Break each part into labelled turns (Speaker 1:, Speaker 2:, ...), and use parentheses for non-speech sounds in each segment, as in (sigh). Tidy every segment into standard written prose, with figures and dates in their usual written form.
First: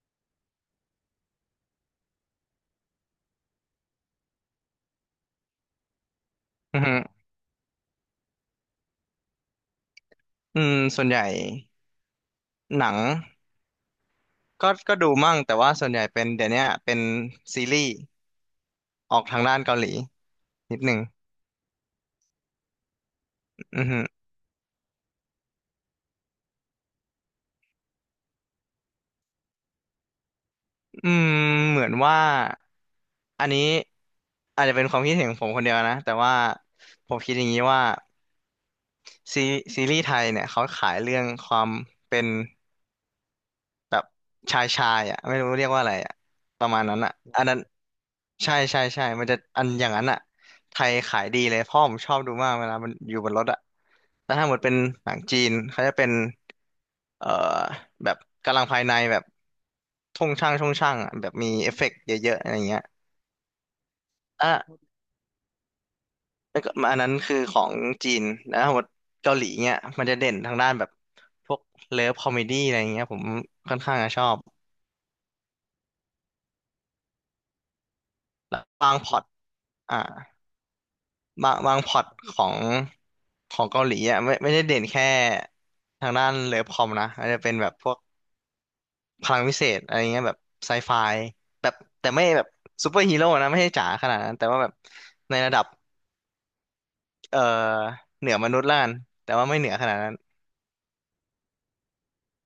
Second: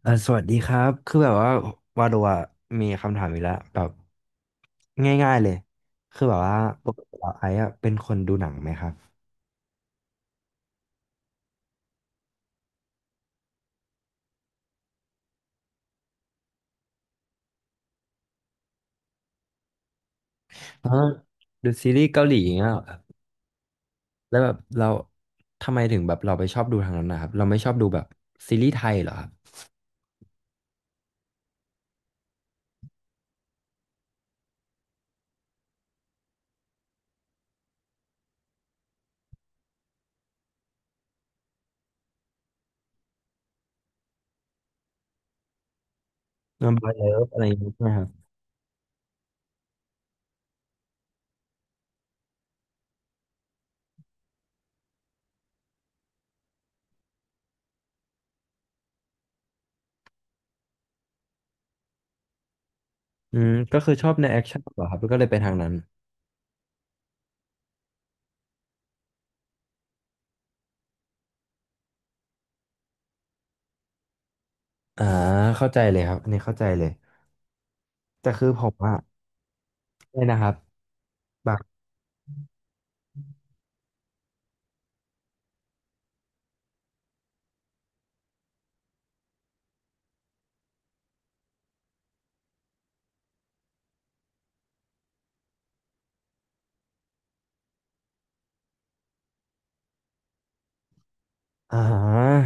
Speaker 1: สวัสดีครับคือแบบว่าวาโดะมีคำถามอีกแล้วแบบง่ายๆเลยคือแบบว่า
Speaker 2: อือ
Speaker 1: ป
Speaker 2: ฮึ
Speaker 1: กติเราไอซ์อะเป็นคนดูหนังไหมครับ
Speaker 2: อืมส่วนใหญ่หนังก็ดูมั่งแต่ว่าส่วนใหญ่เป็นเดี๋ยวเนี้ยเป็นซีรีส์ออกทางด้านเกาหลีนิด
Speaker 1: เอ
Speaker 2: ห
Speaker 1: อ
Speaker 2: นึ่ง
Speaker 1: ดูซีรีส์เกาหลีอย่างเงี้ยเหรอครับ
Speaker 2: อือฮึ
Speaker 1: แล้วแบบเราทำไมถึงแบบเราไปชอบดูทางนั้นนะครับเราไม่ชอบดูแบบซีรีส์ไทยเหรอครับ
Speaker 2: อืมเหมือนว่าอันนี้อาจจะเป็นความคิดเห็นของผมคนเดียวนะแต่ว่าผมคิดอย่างนี้ว่าซีซีรีส์ไทยเนี่ยเขาขายเรื่องความเป็น แบบชายชายอ่ะไม่รู้เรียกว่าอะไรอ่ะป
Speaker 1: นั
Speaker 2: ระ
Speaker 1: ม
Speaker 2: มาณ
Speaker 1: บอร
Speaker 2: นั้น
Speaker 1: เลิ
Speaker 2: อ่ะ
Speaker 1: ฟอะ
Speaker 2: อั
Speaker 1: ไร
Speaker 2: น
Speaker 1: อ
Speaker 2: นั้
Speaker 1: ย่า
Speaker 2: น
Speaker 1: งเงี้ยใช่ไหมครับ
Speaker 2: ใช่ใช่ใช่มันจะอันอย่างนั้นอ่ะไทยขายดีเลยพ่อผมชอบดูมากเวลามันอยู่บนรถอ่ะแล้วถ้าหมดเป็นหนังจีนเขาจะเป็นเอ่อแบบกำลังภายในแบบช่องช่างช่องช่างอะแบบมีเอฟเฟกต์เยอะๆอะไรเงี้ย
Speaker 1: อืมก็คือชอบในแอคชั่นเหร
Speaker 2: อ่ะ
Speaker 1: อครับแล้วก็เลยไปทางนั้น
Speaker 2: แล้วก็อันนั้นคือของจีนแล้วหมดเกาหลีเงี้ยมันจะเด่นทางด้านแบบพวกเลิฟคอมเมดี้อะไรเงี้ยผมค่อนข้างจะชอบ
Speaker 1: อ่าเข้าใจเลยครับอันนี้เข้าใจเลยแต่คือ
Speaker 2: แล้
Speaker 1: ผ
Speaker 2: ว
Speaker 1: ม
Speaker 2: บา
Speaker 1: อะ
Speaker 2: งพล็อตอ่ะ
Speaker 1: เนี่ยนะครับแบ
Speaker 2: บาง
Speaker 1: บ
Speaker 2: บางพล็อตของของเกาหลีอ่ะไม่ได้เด่นแค่ทางด้านเลิฟคอมนะอาจจะเป็นแบบพวกพลังวิเศษอะไรเงี้ยแบบไซไฟแบบแต่ไม่แบบซูเปอร์ฮีโร่นะไม่ใช่จ๋าขนาดนั้นแต่ว่าแบบในระดับเอ่อเหนือมนุษย์ละกันแต่ว่าไม่เหนือขนาดนั้น
Speaker 1: อ่า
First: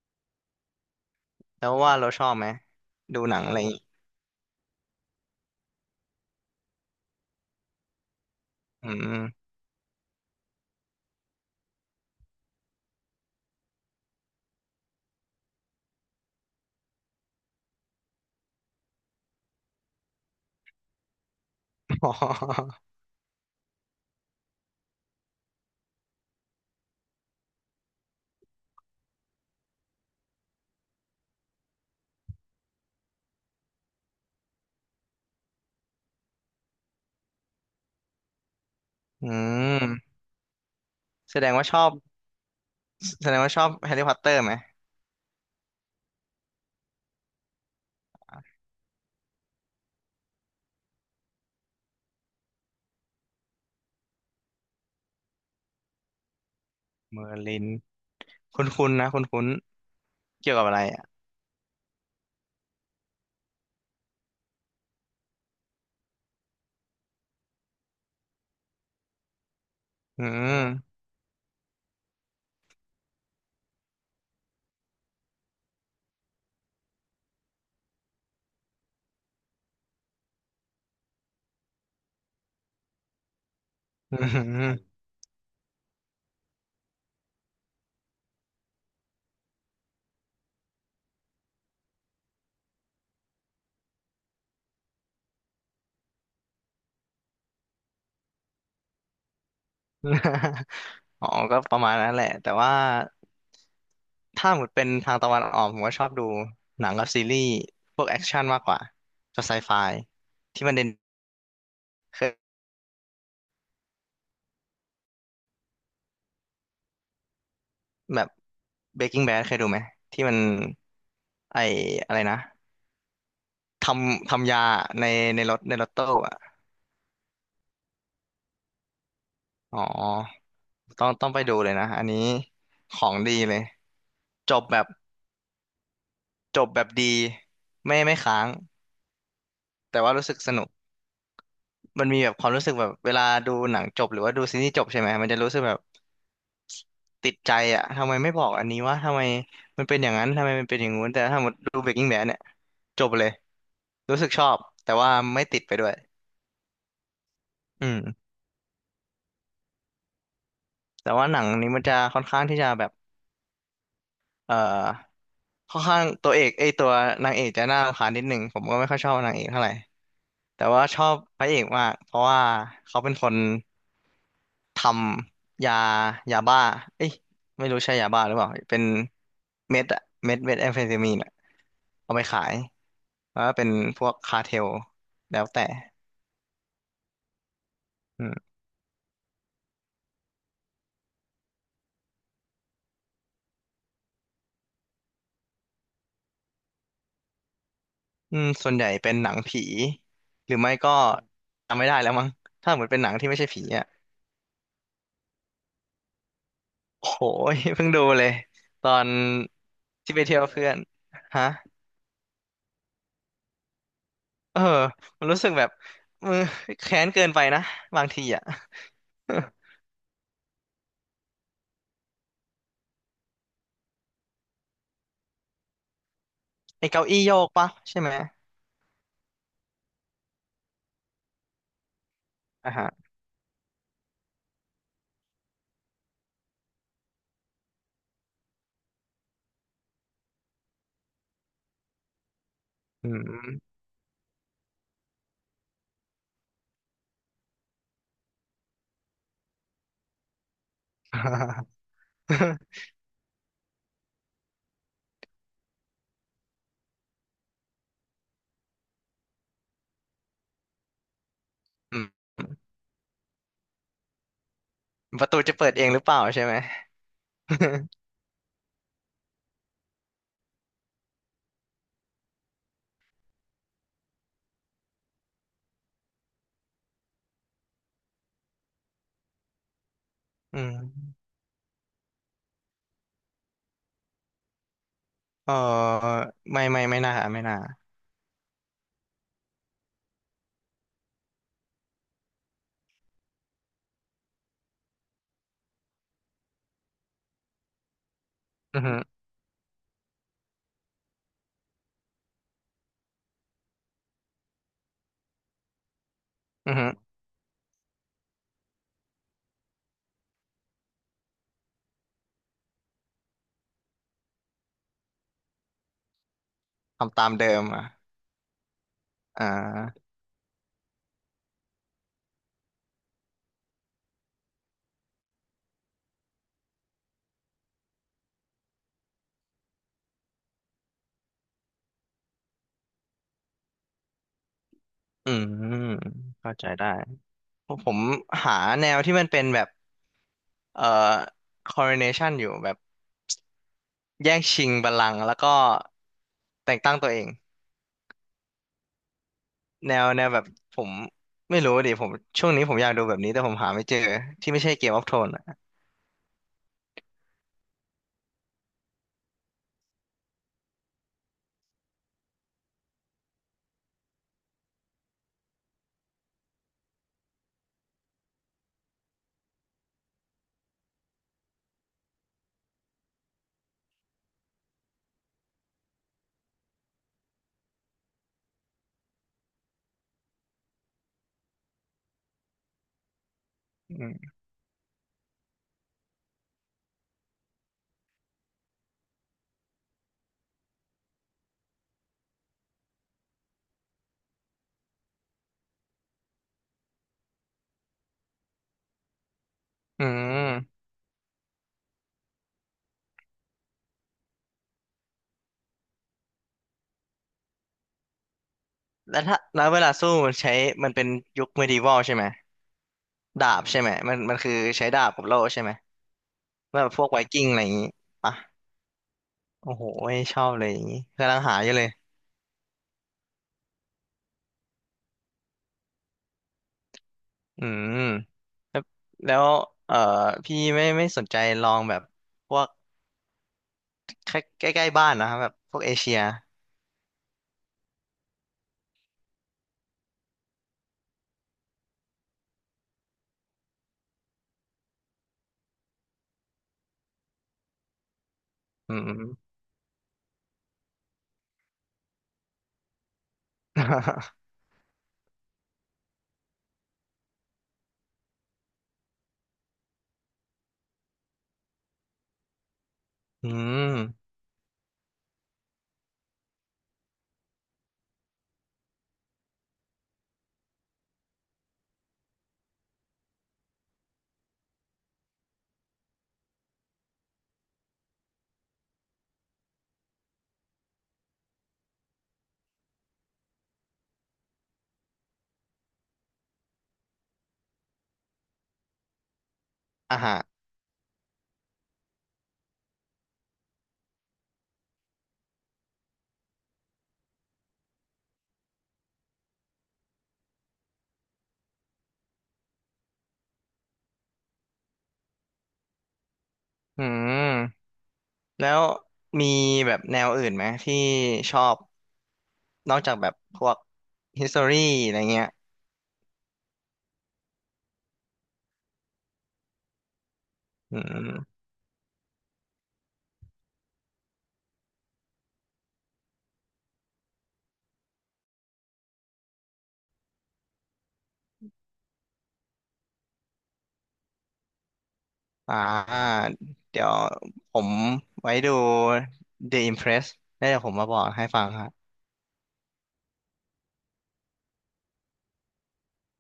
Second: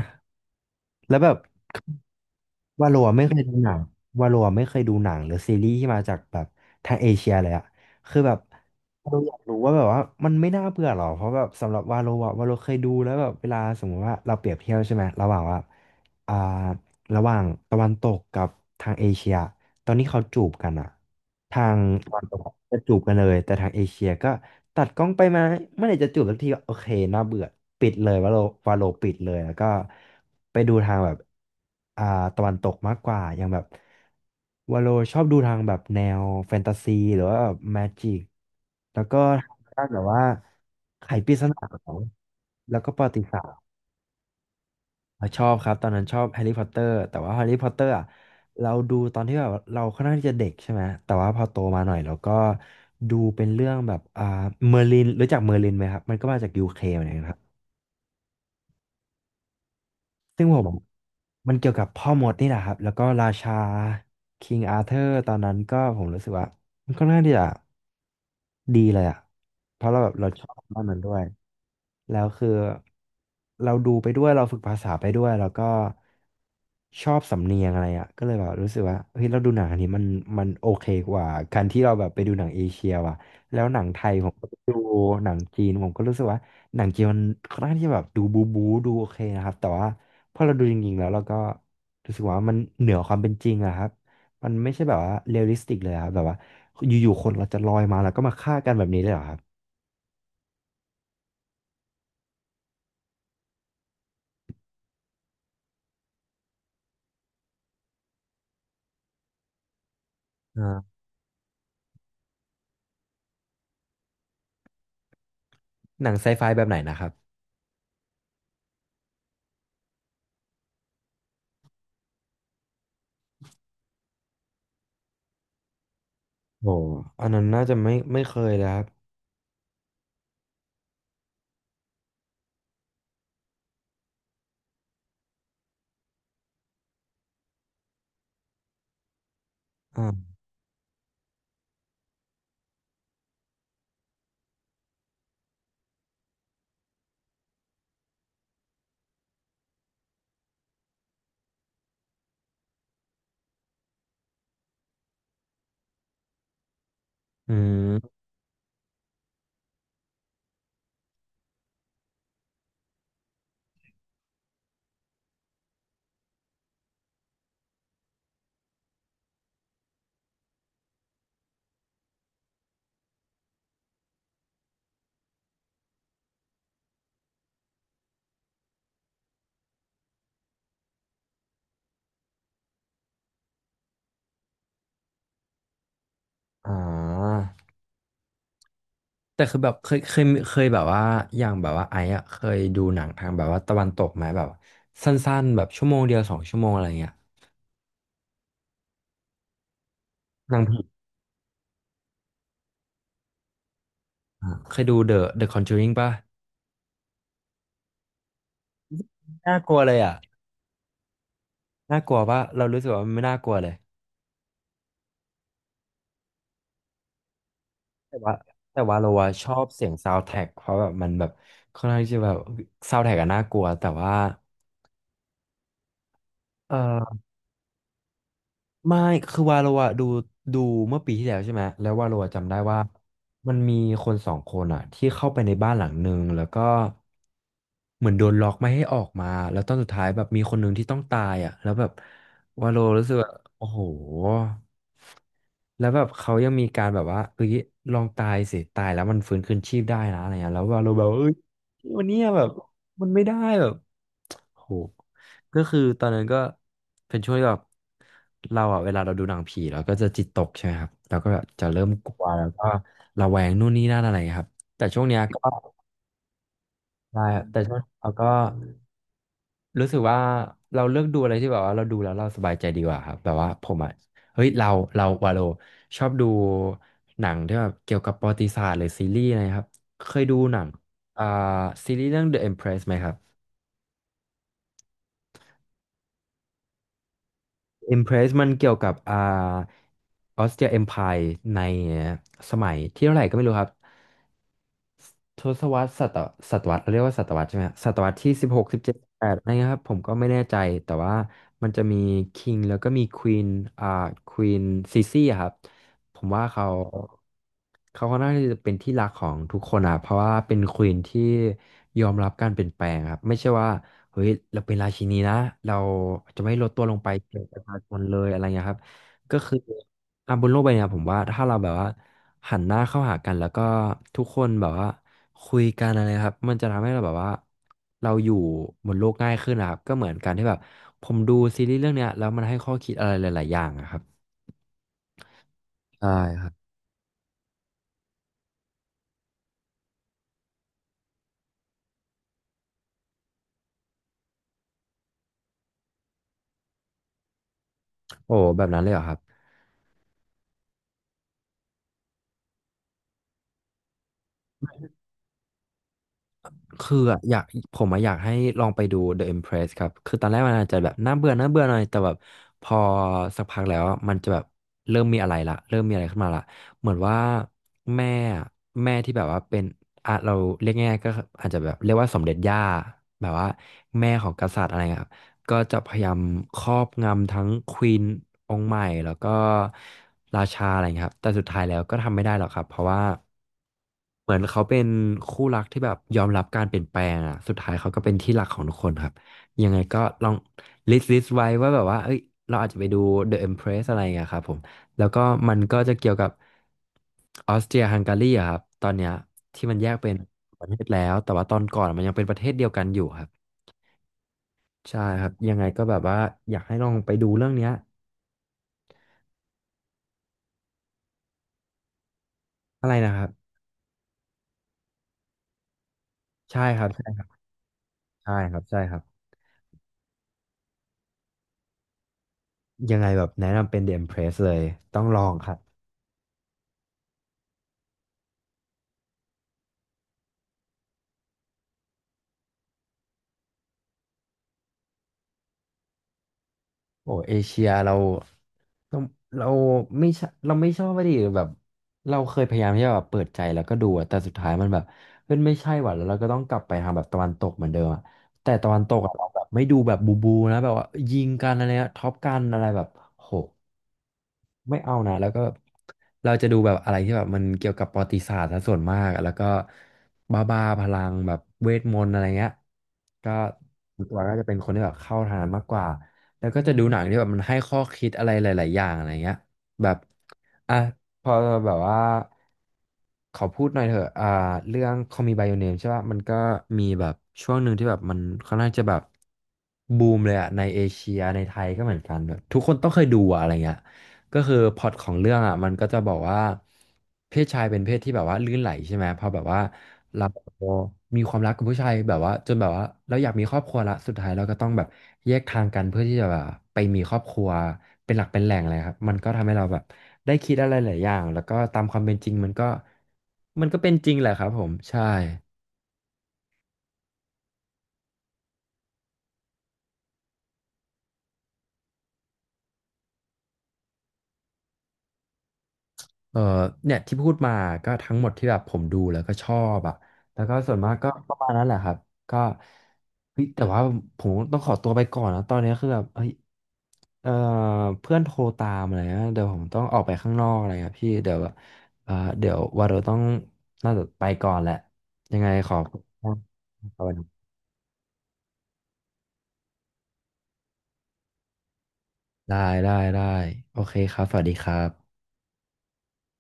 Speaker 1: แล้วแบบ
Speaker 2: แล้วว่าเราชอบไหม
Speaker 1: วาโลอะ
Speaker 2: ดู
Speaker 1: ไม่
Speaker 2: ห
Speaker 1: เค
Speaker 2: นั
Speaker 1: ย
Speaker 2: ง
Speaker 1: ดู
Speaker 2: อะไรอ
Speaker 1: ห
Speaker 2: ย่าง
Speaker 1: นัง
Speaker 2: งี้
Speaker 1: วาโลอะไม่เคยดูหนังหรือซีรีส์ที่มาจากแบบทางเอเชียเลยอะคือแบบ
Speaker 2: อืม
Speaker 1: เราอยาก
Speaker 2: (laughs)
Speaker 1: รู้ว่าแบบว่ามันไม่น่าเบื่อหรอเพราะแบบสำหรับวาโลอะวาโลเคยดูแล้วแบบเวลาสมมติว่าเราเปรียบเทียบใช่ไหมระหว่างว่าอ่าระหว่างตะวันตกกับทางเอเชียตอนนี้เขาจูบกันอะ ทางตอนตกจะ
Speaker 2: ออ
Speaker 1: จูบกันเลยแต่ทางเอเชียก็ตัดกล้องไปมาเมื่อไหร่จะจูบสักทีก็โอเคน่าเบื่อปิดเลยวาโลวาโลปิดเลยแล้วก็ไปดูทางแบบอ่าตะวันตกมากกว่าอย่างแบบวาโลชอบดูทางแบบแนวแฟนตาซีหรือว่าแบบแมจิกแล้วก็
Speaker 2: อื
Speaker 1: ทางด้านแบบ
Speaker 2: ม
Speaker 1: ว่าไขปริ
Speaker 2: แส
Speaker 1: ศ
Speaker 2: ดง
Speaker 1: นา
Speaker 2: ว่าชอบ
Speaker 1: แล้วก็ประวัติ
Speaker 2: แสดง
Speaker 1: ศาส
Speaker 2: ว่า
Speaker 1: ต
Speaker 2: ช
Speaker 1: ร์
Speaker 2: อบแฮร์รี่พอตเตอร์ไหม
Speaker 1: อ่ะชอบครับตอนนั้นชอบแฮร์รี่พอตเตอร์แต่ว่าแฮร์รี่พอตเตอร์อ่ะเราดูตอนที่แบบเราค่อนข้างที่จะเด็กใช่ไหมแต่ว่าพอโตมาหน่อยเราก็ดูเป็นเรื่องแบบเมอร์ลินรู้จักเมอร์ลินไหมครับมันก็มาจากยูเคเหมือนกั
Speaker 2: เม
Speaker 1: น
Speaker 2: อ
Speaker 1: ครับ
Speaker 2: ร์ลินคุ้นๆนะคุ้นๆ
Speaker 1: ซึ่ง
Speaker 2: เกี่ย
Speaker 1: ผ
Speaker 2: ว
Speaker 1: ม
Speaker 2: กับ
Speaker 1: บอ
Speaker 2: อะ
Speaker 1: ก
Speaker 2: ไรอ่ะ
Speaker 1: มันเกี่ยวกับพ่อมดนี่แหละครับแล้วก็ราชาคิงอาเธอร์ตอนนั้นก็ผมรู้สึกว่ามันค่อนข้างที่จะ ดีเลยอ่ะเพราะเราแบบ
Speaker 2: อื
Speaker 1: เราชอบมากมั
Speaker 2: ม
Speaker 1: นด้วย แล้วคือเราดูไปด้วยเราฝึกภาษาไปด้วยแล้วก็ชอบสำเนียงอะไรอ่ะก็เลยแบบรู้สึกว่าเฮ้ยเราดูหนังอันนี้มันมันโอเคกว่าการที่เราแบบไปดูหนังเอเชียว่ะแล้วหนังไทย
Speaker 2: อื
Speaker 1: ผมก็
Speaker 2: ม
Speaker 1: ดู
Speaker 2: (laughs)
Speaker 1: หนังจีนผมก็รู้สึกว่าหนังจีนมันค่อนข้างที่จะแบบดูบูบูดูโอเคนะครับแต่ว่าพอเราดูจริงๆแล้วเราก็รู้สึกว่ามันเหนือความเป็นจริงอะครับมันไม่ใช่แบบว่าเรียลลิสติกเลยอะครับแบบว่า อยู่ๆคนเราจะลอยมาแล้วก็มาฆ่ากันแบบนี้เลยเหรอครับ
Speaker 2: (laughs) อ๋อ ก็ประมาณนั้นแหละ แต่ว่าถ้าหมดเป็นทางตะวันออกผมก็ชอบดูหนังกับซีรีส์พวกแอคชั่นมากกว่าจะไซไฟที่มัน
Speaker 1: อ่า
Speaker 2: เด่นเคย
Speaker 1: หนังไซไฟแบบไหนนะครับ
Speaker 2: แบบเบรกกิ้งแบดเคยดูไหมที่มันไออะไรนะทำยาในรถตู้อ่ะ
Speaker 1: โอ้อันนั้นน่าจะไม่เคยเลยครับ
Speaker 2: อ๋อต้องไปดูเลยนะอันนี้ของดีเลยจบแบบจบแบบดีไม่ค้างแต่ว่ารู้สึ
Speaker 1: อ่า
Speaker 2: กสนุก มันมีแบบความรู้สึกแบบเวลาดูหนังจบหรือว่าดูซีรีส์จบใช่ไหมมันจะรู้สึกแบบติดใจอ่ะทำไมไม่บอกอันนี้วะทำไมมันเป็นอย่างนั้นทำไมมันเป็นอย่างงู้นแต่ถ้าหมดดู Breaking Bad เนี่ยจบเลยรู้สึกชอบแต่ว่าไม่ติดไปด้วย
Speaker 1: อื
Speaker 2: อืม
Speaker 1: ม
Speaker 2: แต่ว่าหนังนี้มันจะค่อนข้างที่จะแบบเอ่อค่อนข้างตัวเอกไอยตัวนางเอกจะน่ารำคาญนิดหนึ่งผมก็ไม่ค่อยชอบนางเอกเท่าไหร่แต่ว่าชอบพระเอกมากเพราะว่าเขาเป็นคน ทำยายาบ้าเอ้ยไม่รู้ใช่ยาบ้าหรือเปล่าเป็นเม็ดอะเม็ดแอมเฟตามีนอะเอาไปขายแล้วก็เป็นพวกคาร์เทลแล้วแต่
Speaker 1: อ่า
Speaker 2: อืม
Speaker 1: แต่คือแบบเคยแบบว่าอย่างแบบว่าไอ้อะเคยดูหนังทางแบบว่าตะวันตกไหมแบบสั้นๆแบบชั่วโมงเดียวสองชั่วโมงอะไรเงี้ย
Speaker 2: อืมส่วนใหญ่เป็นหนังผีห
Speaker 1: ห
Speaker 2: รือ
Speaker 1: นัง
Speaker 2: ไม่
Speaker 1: ผี
Speaker 2: ก็จำไม่ได้แล้วมั้งถ้าเหมือนเป็นหนังที่ไม่ใช่ผีอะ
Speaker 1: อ่ะเคยดู The Conjuring ป่ะ
Speaker 2: โอ้โห (laughs) ยเพิ่งดูเลยตอน
Speaker 1: น่ากลัวเลย
Speaker 2: ที่
Speaker 1: อ่ะ
Speaker 2: ไปเที่ยวเพื่อนฮะ
Speaker 1: น่ากลัวป่ะเรารู้สึกว่ามันไม่น่ากลัวเลย
Speaker 2: เออมันรู้สึกแบบมือแค้นเกินไปนะบาง
Speaker 1: แต่
Speaker 2: ที
Speaker 1: ว่า
Speaker 2: อะ
Speaker 1: แต่ว่าเราอะชอบเสียงซาว n d t ท a c k เพราะแบบมันแบบค่อนข้างที่จะแบบซาว n d t ท a c k อะน่ากลัวแต่ว่าเอ
Speaker 2: (laughs) ไอเก้า
Speaker 1: อ
Speaker 2: อี้โยกปะใช่ไหม
Speaker 1: ไม่ คือวาโลอะดูเมื่อปีที่แล้วใช่ไหมแล้ววาโลอะจำได้
Speaker 2: อ่ะ
Speaker 1: ว่า
Speaker 2: ฮะ
Speaker 1: มันมีคนสองคนอะที่เข้าไปในบ้านหลังหนึ่งแล้วก็เหมือนโดนล็อกไม่ให้ออกมาแล้วตอนสุดท้ายแบบมีคนหนึ่งที่ต้องตายอะแล้วแบบวาโลรู้
Speaker 2: อื
Speaker 1: สึกว่าโอ้
Speaker 2: ม
Speaker 1: โหแล้วแบบเขายังมีการแบบว่าเอ้ยลองตายสิตายแล้วมันฟื้นคืนชีพได้นะอะไรเงี้ยแล้ววาโลแบบว่าเอ้ย
Speaker 2: (laughs)
Speaker 1: วันเนี้ยแบบมันไม่ได้แบบโห ก็คือตอนนั้นก็เป็นช่วงที่แบบเราอะเวลาเราดูหนังผีเราก็จะจิตตกใช่ไหมครับเราก็แบบจะเริ่ม
Speaker 2: อื
Speaker 1: ก
Speaker 2: ม
Speaker 1: ลัวแล้วก็ระแวงนู่นนี่นั่นอะไรครับแต่ช่วงเนี้ย
Speaker 2: ประตู
Speaker 1: ก็
Speaker 2: จะเปิดเองหรือเปล่าใช่ไหม (laughs)
Speaker 1: ได้ครับแต่ช่วงเราก็รู้สึกว่าเราเลือกดูอะไรที่แบบว่าเราดูแล้วเราสบายใจดีกว่าครับแบบว่าผมอะเฮ้ยเราเราวาโลชอบดูหนังที่แบบเกี่ยวกับประวัติศาสตร์หรือซีรีส์อะไรครับเคยดูห
Speaker 2: อื
Speaker 1: นังอ่า
Speaker 2: ม
Speaker 1: ซีรีส์เรื่อง The Empress ไหมครับ
Speaker 2: เออไม่ไม่น่าไม่น่า
Speaker 1: Impress มันเกี่ยวกับออสเตรียเอ็มไพร์ในสมัยที่เท่าไหร่ก็ไม่รู้ครับ ทศวรรษศตวรรษเรียกว่าศตวรรษใช่ไหมฮะศตวรรษที่สิบหกสิ
Speaker 2: อื
Speaker 1: บ
Speaker 2: อ
Speaker 1: เจ็
Speaker 2: ฮึ
Speaker 1: ดแปดอะไรเงี้ยครับผมก็ไม่แน่ใจแต่ว่ามันจะมีคิงแล้วก็มีควีนอ่าควีนซีซี่ครับผมว่าเขา
Speaker 2: อือฮึ
Speaker 1: เขาค่อนข้างที่จะเป็นที่รักของทุกคนอ่ะเพราะว่าเป็นควีนที่ยอมรับการเปลี่ยนแปลงครับไม่ใช่ว่าเฮ้ยเราเป็นราชินีนะเราจะไม่ลดตัวลงไป
Speaker 2: ทำตาม
Speaker 1: เกี่ยว
Speaker 2: เดิ
Speaker 1: กับประ
Speaker 2: ม
Speaker 1: ชา
Speaker 2: อ่ะ
Speaker 1: ชนเลยอะไรเงี้ยครับก็
Speaker 2: อ่
Speaker 1: คือ
Speaker 2: า
Speaker 1: อ่ะบนโลกใบเนี้ยผมว่าถ้าเราแบบว่าหันหน้าเข้าหากันแล้วก็ทุกคนแบบว่าคุยกันอะไรครับมันจะทำให้เราแบบว่าเราอยู่บนโลกง่ายขึ้นนะครับก็เหมือนการที่แบบผมดูซีรีส์เรื่องเนี้ยแล้วมันให้ข้อคิดอะไรหลายๆอย่างอะครับ
Speaker 2: อืม
Speaker 1: ใช่ครับ
Speaker 2: เข้าใจได้ผมหาแนวที่มันเป็นแบบเอ่อ coronation อยู่แบบแย่งชิงบัลลังก์แล้วก็แต่งตั้งตัวเอง
Speaker 1: โอ้แบบนั้นเลยเหรอครับ
Speaker 2: แนวแบบผมไม่รู้ดิผมช่วงนี้ผมอยากดูแบบนี้แต่ผมหาไม่เจอที่ไม่ใช่เกมออฟโทนอ่ะ
Speaker 1: คืออะอยากผมอะอยากให้ลองไปดู The Empress ครับ คือตอนแรกมันอาจจะแบบน่าเบื่อหน่อย แต่แบบพอสักพักแล้วอะมันจะแบบเริ่มมีอะไรขึ้นมาละเหมือนว่าแม่อะแม่ที่แบบว่าเป็นอ่ะเราเรียกง่ายๆก็อาจจะแบบเรียกว่าสมเด็จย่าแบบว่าแม่ของกษัตริย์อะไรเงี้ย ก็จะพยายามครอบงำทั้งควีนองค์ใหม่แล้วก็ราชาอะไรอย่างเงี้ยครับแต่สุดท้ายแล้วก็ทำไม่ได้หรอกครับเพราะว่า
Speaker 2: อืม
Speaker 1: เหมือนเขาเป็นคู่รักที่แบบยอมรับการเปลี่ยนแปลงอ่ะสุดท้ายเขาก็เป็นที่รักของทุกคนครับยังไงก็ลองลิสต์ไว้ว่าแบบว่าเอ้ยเราอาจจะไปดู The Empress อะไรอย่างเงี้ยครับผมแล้วก็มันก็จะเกี่ยวกับออสเตรียฮังการีอะครับตอนเนี้ยที่มันแยก
Speaker 2: อื
Speaker 1: เป็นประเท
Speaker 2: ม
Speaker 1: ศแล้วแต่ว่าตอนก่อนมันยังเป็นประเทศเดียวกันอยู่ครับ ใช่ครับยังไงก็แบบว่าอยากให้ลองไปดูเรื่องเนี้ย
Speaker 2: แล้วถ้าแล้วเวลาสู้มันใช้มันเป็นยุคเมดิว a ลใช่ไหม
Speaker 1: อะไรนะครับ
Speaker 2: ดาบใช่ไหมมันมันคือใช้ดาบกับโล่ใช่ไหม
Speaker 1: ใช่
Speaker 2: แบ
Speaker 1: ครับ
Speaker 2: บพ
Speaker 1: ใช่
Speaker 2: วกไว
Speaker 1: ครับ
Speaker 2: กิ้งอะไรอย่างงี้
Speaker 1: ใช่
Speaker 2: ปะ
Speaker 1: ครับใช่ครับ
Speaker 2: โอ้โหไม่ชอบเลยอย่างงี้กำลังหาอยู่เลย
Speaker 1: ยังไงแบบแนะนำเป็น The Empress เลยต้องลองครับ
Speaker 2: อืมแล้วเอ่อพี่ไม่สนใจลองแบบพวกใกล้ใกล้ๆบ้านนะครับแบบพวกเอเชีย
Speaker 1: โอ้เอเชียเราเราไม่ชเราไม่ชอบว่าดิแบบเราเคยพยายามที่จะแบบเปิดใจแล้วก็ดูอะแต่สุดท้ายมันแบบเฮ้ยไม่ใช่ว่ะแล้วเราก็ต้องกลับไปทางแบบตะวันตกเหมือนเดิมอะแต่ตะวันต
Speaker 2: อื
Speaker 1: กอะ
Speaker 2: ม
Speaker 1: เราแบบไม่ดูแบบบูบูนะแบบว่ายิงกันอะไรนะท็อปกันอะไรแบบโห
Speaker 2: (laughs)
Speaker 1: ไม่เอานะแล้วก็แบบเราจะดูแบบอะไรที่แบบมันเกี่ยวกับประวัติศาสตร์ซะส่วนมากแล้วก็บ้าพลังแบบเวทมนต์อะไรเงี้ยก็
Speaker 2: อื
Speaker 1: ส่วนตัว
Speaker 2: ม
Speaker 1: ก็จะเป็นคนที่แบบเข้าทางนั้นมากกว่าแล้วก็จะดูหนังที่แบบมันให้ข้อคิดอะไรหลายๆอย่างอะไรเงี้ยแบบอ่ะพอแบบว่าขอพูดหน่อยเถอะอ่าเรื่อง Call Me by Your Name ใช่ป่ะมันก็มีแบบช่วงหนึ่งที่แบบมันค่อนข้างจะแบบบูมเลยอะในเอเชียในไทยก็เหมือนกันแบบทุกคนต้องเคยดูอะอะไรเงี้ย ก็คือพล็อตของเรื่องอ่ะมันก็จะบอกว่าเพศชายเป็นเพศที่แบบว่าลื่นไหลใช่ไหมพอแบบว่า
Speaker 2: อ่ะ
Speaker 1: เรา
Speaker 2: ฮะ
Speaker 1: มีความรักกับผู้ชายแบบว่าจนแบบว่าเราอยากมีครอบครัวละสุดท้ายเราก็ต้องแบบแยกทางกันเพื่อที่จะแบบไปมีครอบครัวเป็นหลักเป็นแหล่งอะไรครับมันก็ทำให้เราแบบได้คิดอะไรหลายอย่างแล้วก็ตามความเป็นจริงมันก็เป็นจริงแหละครับผมใช่
Speaker 2: อืมแล้วมีแบบแนวอื่นไหมที่ชอบนอกจากแบบพวก history อะไรเงี้ย
Speaker 1: เออเนี่ยที่พูดมาก็ทั้งหมดที่แบบผมดูแล้วก็ชอบอ่ะแล้วก็ส่วนมาก
Speaker 2: อื
Speaker 1: ก็ประมาณ
Speaker 2: ม
Speaker 1: นั้นแหละครับก็เฮ้ยแต่ว่าผมต้องขอตัวไปก่อนนะตอนนี้คือแบบเฮ้ยเออเพื่อนโทรตามอะไรนะเดี๋ยวผมต้องออกไปข้างนอกอะไรครับพี่เดี๋ยวเออเดี๋ยวว่าเราต้องน่าจะไปก่อนแหละยังไงขอ
Speaker 2: อ่า
Speaker 1: บคุณมากค
Speaker 2: เดี๋
Speaker 1: รั
Speaker 2: ยว
Speaker 1: บ
Speaker 2: ผมไว้ดู The Impress แล้วเดี๋ยวผมมาบอกให้ฟังครับ
Speaker 1: ได้ได้โอเคครับสวัสดีครับ